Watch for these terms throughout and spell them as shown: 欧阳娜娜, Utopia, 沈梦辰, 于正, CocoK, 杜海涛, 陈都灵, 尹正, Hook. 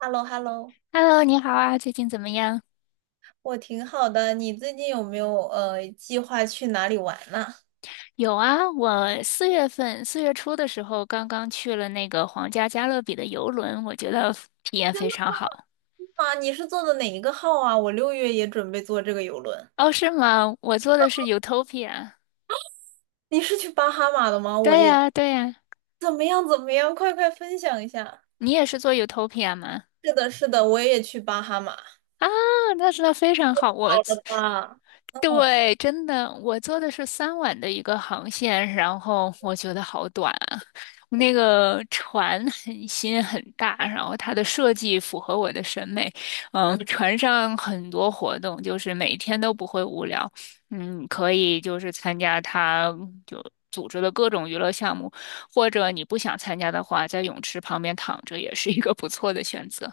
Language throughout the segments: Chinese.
h e l l o h e l l o Hello，你好啊，最近怎么样？我挺好的。你最近有没有计划去哪里玩呢？有啊，我四月份4月初的时候刚刚去了那个皇家加勒比的游轮，我觉得体验非常好。啊，你是坐的哪一个号啊？我六月也准备坐这个游轮。哦，是吗？我坐的是 Utopia。你是去巴哈马的吗？我对也呀，对呀，怎么样怎么样？快快分享一下。你也是坐 Utopia 吗？是的，是的，我也去巴哈马。啊，那真的非常好，我。好的吧？对，真的，我坐的是3晚的一个航线，然后我觉得好短啊。那个船很新很大，然后它的设计符合我的审美。船上很多活动，就是每天都不会无聊。可以就是参加它就组织的各种娱乐项目，或者你不想参加的话，在泳池旁边躺着也是一个不错的选择。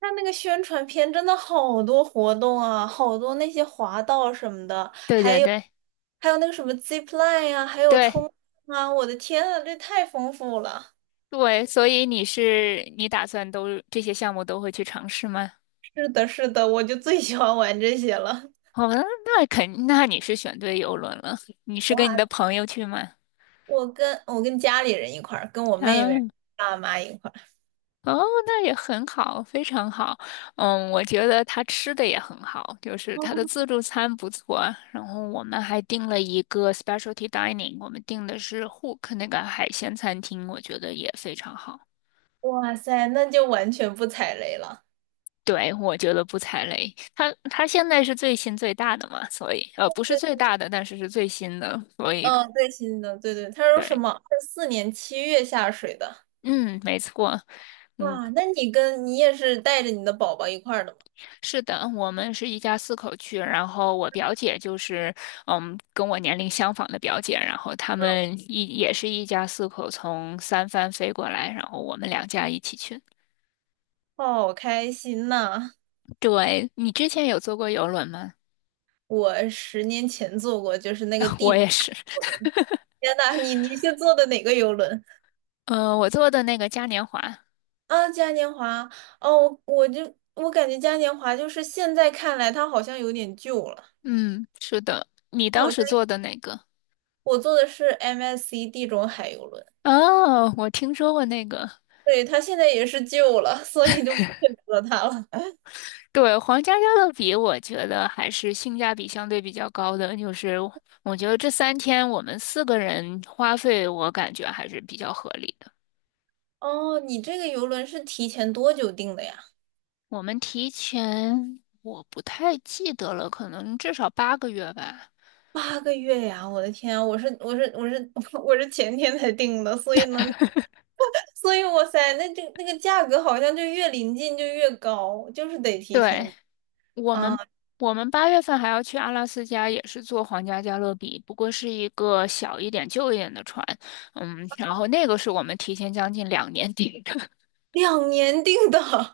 看那个宣传片，真的好多活动啊，好多那些滑道什么的，对还对有对还有那个什么 zip line 呀，还有对。冲浪啊，我的天啊，这太丰富了。对，所以你打算这些项目都会去尝试吗？是的，是的，我就最喜欢玩这些了。哦，那你是选对游轮了。你是跟你哇，的朋友去吗？我跟家里人一块儿，跟我妹妹、嗯，爸妈一块儿。哦，那也很好，非常好。我觉得他吃的也很好，就是他的自助餐不错啊。然后我们还订了一个 specialty dining，我们订的是 Hook 那个海鲜餐厅，我觉得也非常好。哇塞，那就完全不踩雷了。对，我觉得不踩雷。它现在是最新最大的嘛，所以不是最大的，但是是最新的，所以嗯，最新的，对对，他说什对，么24年7月下水的。嗯，没错，嗯，哇，那你跟你也是带着你的宝宝一块儿的吗？是的，我们是一家四口去，然后我表姐就是跟我年龄相仿的表姐，然后他嗯们一也是一家四口从三藩飞过来，然后我们两家一起去。好开心呐！对，你之前有坐过游轮吗？我10年前坐过，就是那个 地我质也是，游轮，天呐，你是坐的哪个游轮？嗯，我坐的那个嘉年华，啊，嘉年华，哦，我感觉嘉年华就是现在看来它好像有点旧了，嗯，是的，你它当好像时坐的哪个？我坐的是 MSC 地中海游轮，哦，我听说过那个，对，它现在也是旧了，所以就不选择它了。对，皇家加勒比，我觉得还是性价比相对比较高的。就是我觉得这3天我们4个人花费，我感觉还是比较合理的。哦，你这个游轮是提前多久订的呀？我们提前，我不太记得了，可能至少8个月吧。8个月呀！我的天啊我是我是我是 我是前天才订的，所以呢，所以哇塞，那这那个价格好像就越临近就越高，就是得提对，前我啊，们，我们八月份还要去阿拉斯加，也是坐皇家加勒比，不过是一个小一点、旧一点的船。然后那个是我们提前将近2年 订的。2年订的，好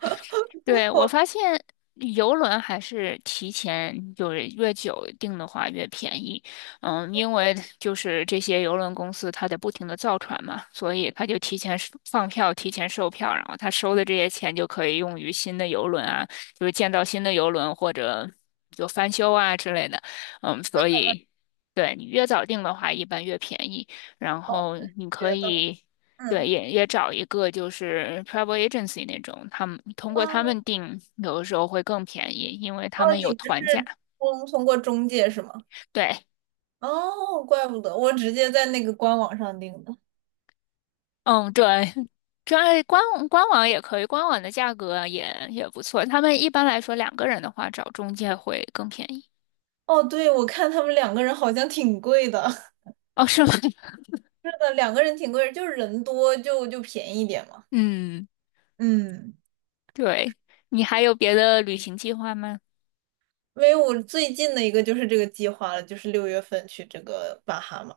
对，我发现游轮还是提前就是越久订的话越便宜，因为就是这些游轮公司它得不停的造船嘛，所以它就提前收放票、提前售票，然后他收的这些钱就可以用于新的游轮啊，就是建造新的游轮或者就翻修啊之类的，所以对你越早订的话一般越便宜，然后你可觉得。以。对，嗯。也找一个就是 travel agency 那种，他们通过他哦们订，有的时候会更便宜，因为哦，他们你有们团价。是通过中介是吗？对，哦，怪不得我直接在那个官网上订的。嗯，对，这官官网也可以，官网的价格也不错。他们一般来说2个人的话，找中介会更便宜。哦，对，我看他们两个人好像挺贵的。哦，是吗？是的，两个人挺贵的，就是人多就便宜一点嘛。嗯，嗯，对。你还有别的旅行计划吗？因为我最近的一个就是这个计划了，就是6月份去这个巴哈马。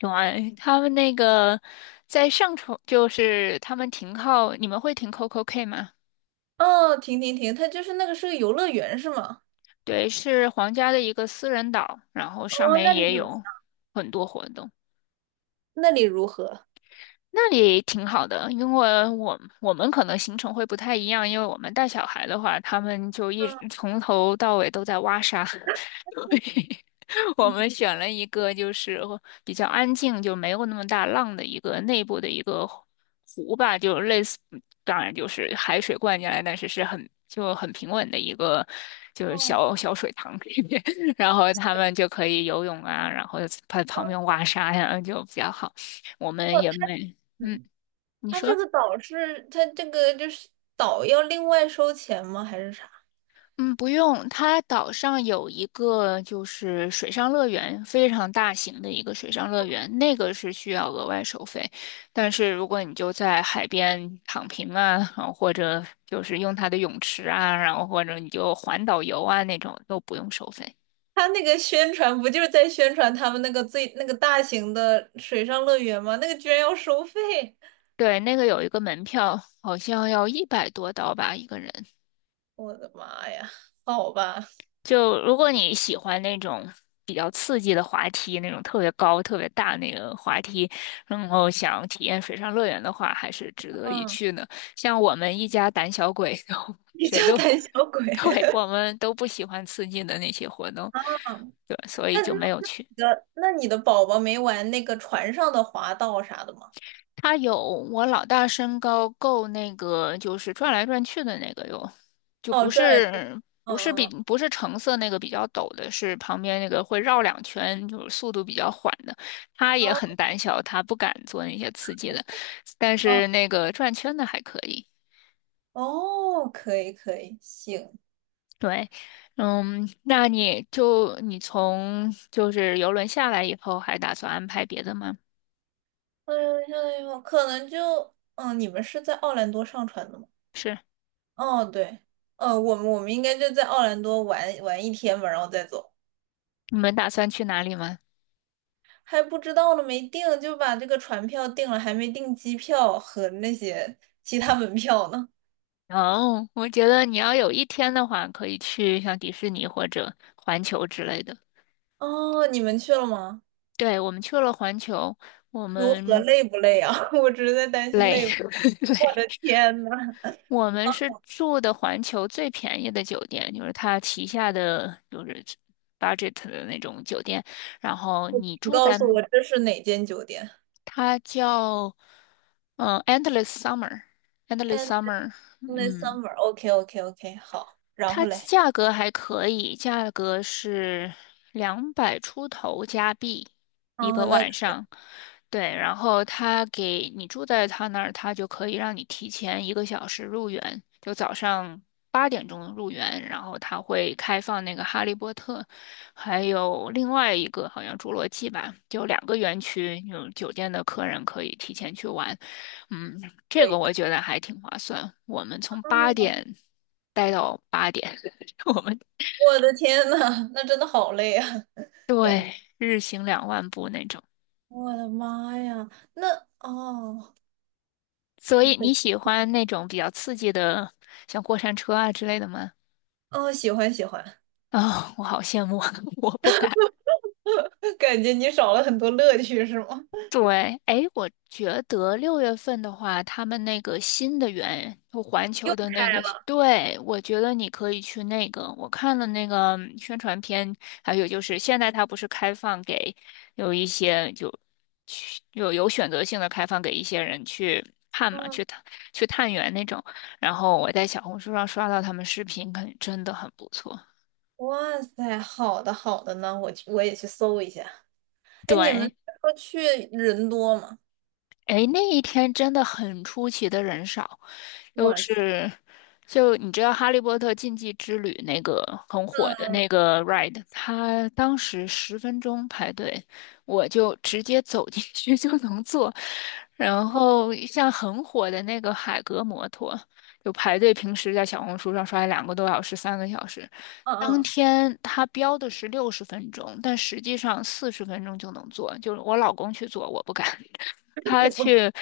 有啊，他们那个在上冲，就是他们停靠，你们会停 CocoK 吗？哦，停停停，它就是那个是个游乐园是吗？对，是皇家的一个私人岛，然后上哦，面那里也怎么有很多活动。那里如何？那里挺好的，因为我们可能行程会不太一样，因为我们带小孩的话，他们就一直嗯从头到尾都在挖沙，所以我嗯们选了一个就是比较安静，就没有那么大浪的一个内部的一个湖吧，就类似，当然就是海水灌进来，但是是很平稳的一个就是哦，小小水塘里面，然后他们就可以游泳啊，然后在旁边挖沙呀，就比较好。我们也没。嗯，嗯你他这说，个岛是，他这个就是岛要另外收钱吗？还是啥？嗯，不用，它岛上有一个就是水上乐园，非常大型的一个水上乐园，那个是需要额外收费。但是如果你就在海边躺平啊，然后或者就是用它的泳池啊，然后或者你就环岛游啊那种，都不用收费。他那个宣传不就是在宣传他们那个最那个大型的水上乐园吗？那个居然要收费，对，那个有一个门票，好像要100多刀吧，1个人。我的妈呀！好吧，就如果你喜欢那种比较刺激的滑梯，那种特别高、特别大那个滑梯，然后想体验水上乐园的话，还是值得一嗯，去呢。像我们一家胆小鬼都，你叫谁都，胆小 鬼。对，我们都不喜欢刺激的那些活动，嗯对，所以就没有去。你的宝宝没玩那个船上的滑道啥的吗？他有我老大身高够那个，就是转来转去的那个有，就哦，不转来转，是不嗯是比嗯不是橙色那个比较陡的，是旁边那个会绕2圈，就是速度比较缓的。他也嗯很胆小，他不敢做那些刺激的，但嗯，是那个转圈的还可以。哦，可以可以，行。对，嗯，那你从就是游轮下来以后，还打算安排别的吗？哎呦，哎呦，可能就，嗯，你们是在奥兰多上船的吗？是，哦，对，我们应该就在奥兰多玩玩1天吧，然后再走。你们打算去哪里吗？还不知道呢，没定，就把这个船票定了，还没订机票和那些其他门票呢。哦，我觉得你要有一天的话，可以去像迪士尼或者环球之类的。哦，你们去了吗？对，我们去了环球，我如何们累不累啊？我只是在担心累 累不。我累，的天呐，我们是住的环球最便宜的酒店，就是它旗下的就是 budget 的那种酒店。然后你你住告在诉我这是哪间酒店它叫Endless Summer，Endless ？At Summer，the 嗯，Summer。OK OK OK，好。然它后嘞，价格还可以，价格是200出头加币一哦，个那晚上。对，然后他给你住在他那儿，他就可以让你提前1个小时入园，就早上8点钟入园，然后他会开放那个《哈利波特》，还有另外一个好像《侏罗纪》吧，就两个园区，有酒店的客人可以提前去玩。嗯，这可以。个可以我觉得还挺划算。我们从八哦，点待到八点，我们我的天呐，那真的好累啊，感觉。对日行20000步那种。我的妈呀，那哦，所以你对，喜欢那种比较刺激的，像过山车啊之类的吗？哦，喜欢喜欢，啊、我好羡慕，我不敢。感觉你少了很多乐趣是吗？对，哎，我觉得6月份的话，他们那个新的园，就环 球又的那开个，了。对，我觉得你可以去那个。我看了那个宣传片，还有就是现在它不是开放给有一些就去有选择性的开放给一些人去看嘛，嗯去探园那种。然后我在小红书上刷到他们视频，感觉真的很不错。哇塞，好的好的呢，我去我也去搜一下。哎，你们对。说去人多吗？诶，那一天真的很出奇的人少，就哇塞，是，就你知道《哈利波特禁忌之旅》那个很火的那个 ride，它当时十分钟排队，我就直接走进去 就能坐。然后像很火的那个海格摩托，就排队平时在小红书上刷2个多小时、3个小时，嗯当嗯，天他标的是60分钟，但实际上40分钟就能坐，就是我老公去做，我不敢。他也不去，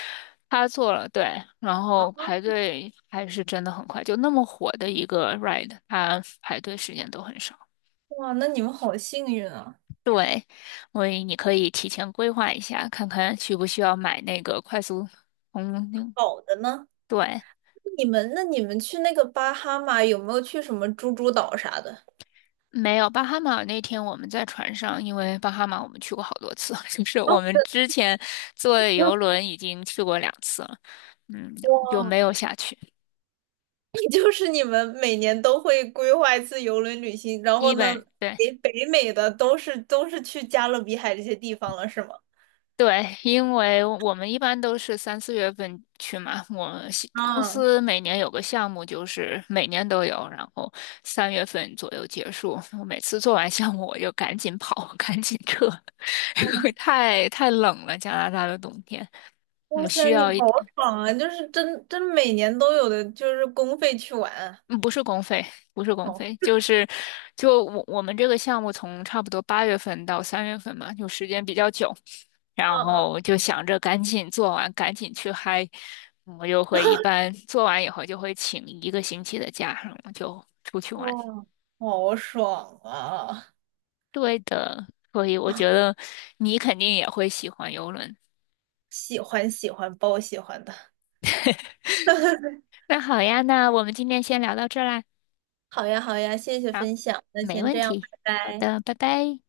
他做了，对，然后排队还是真的很快，就那么火的一个 ride，他排队时间都很少。哇，那你们好幸运啊！对，所以你可以提前规划一下，看看需不需要买那个快速通灵。好的呢，对，你们去那个巴哈马有没有去什么猪猪岛啥的？没有巴哈马那天我们在船上，因为巴哈马我们去过好多次，就是哦，我们之前坐游轮已经去过2次了，嗯，就哇！没有下去，就是你们每年都会规划一次游轮旅行，然后基呢，本对。北美的都是去加勒比海这些地方了，是吗？对，因为我们一般都是3、4月份去嘛。我西公啊，司每年有个项目，就是每年都有，然后三月份左右结束。我每次做完项目，我就赶紧跑，赶紧撤，哦，因为太冷了，加拿大的冬天，哇我塞，需你要好一点。爽啊！就是真每年都有的，就是公费去玩啊。嗯，不是公费，不是公哦，费，就是我们这个项目从差不多八月份到三月份嘛，就时间比较久，然嗯嗯，后就想着赶紧做完，赶紧去嗨，我就会一般做完以后就会请1个星期的假，然后就出去玩。哦，好爽啊！对的，所以我觉得你肯定也会喜欢游轮。喜欢喜欢，包喜欢的。那好呀，那我们今天先聊到这儿啦。好呀好呀，谢谢好，分享，那没先问这样，题。拜好拜。的，拜拜。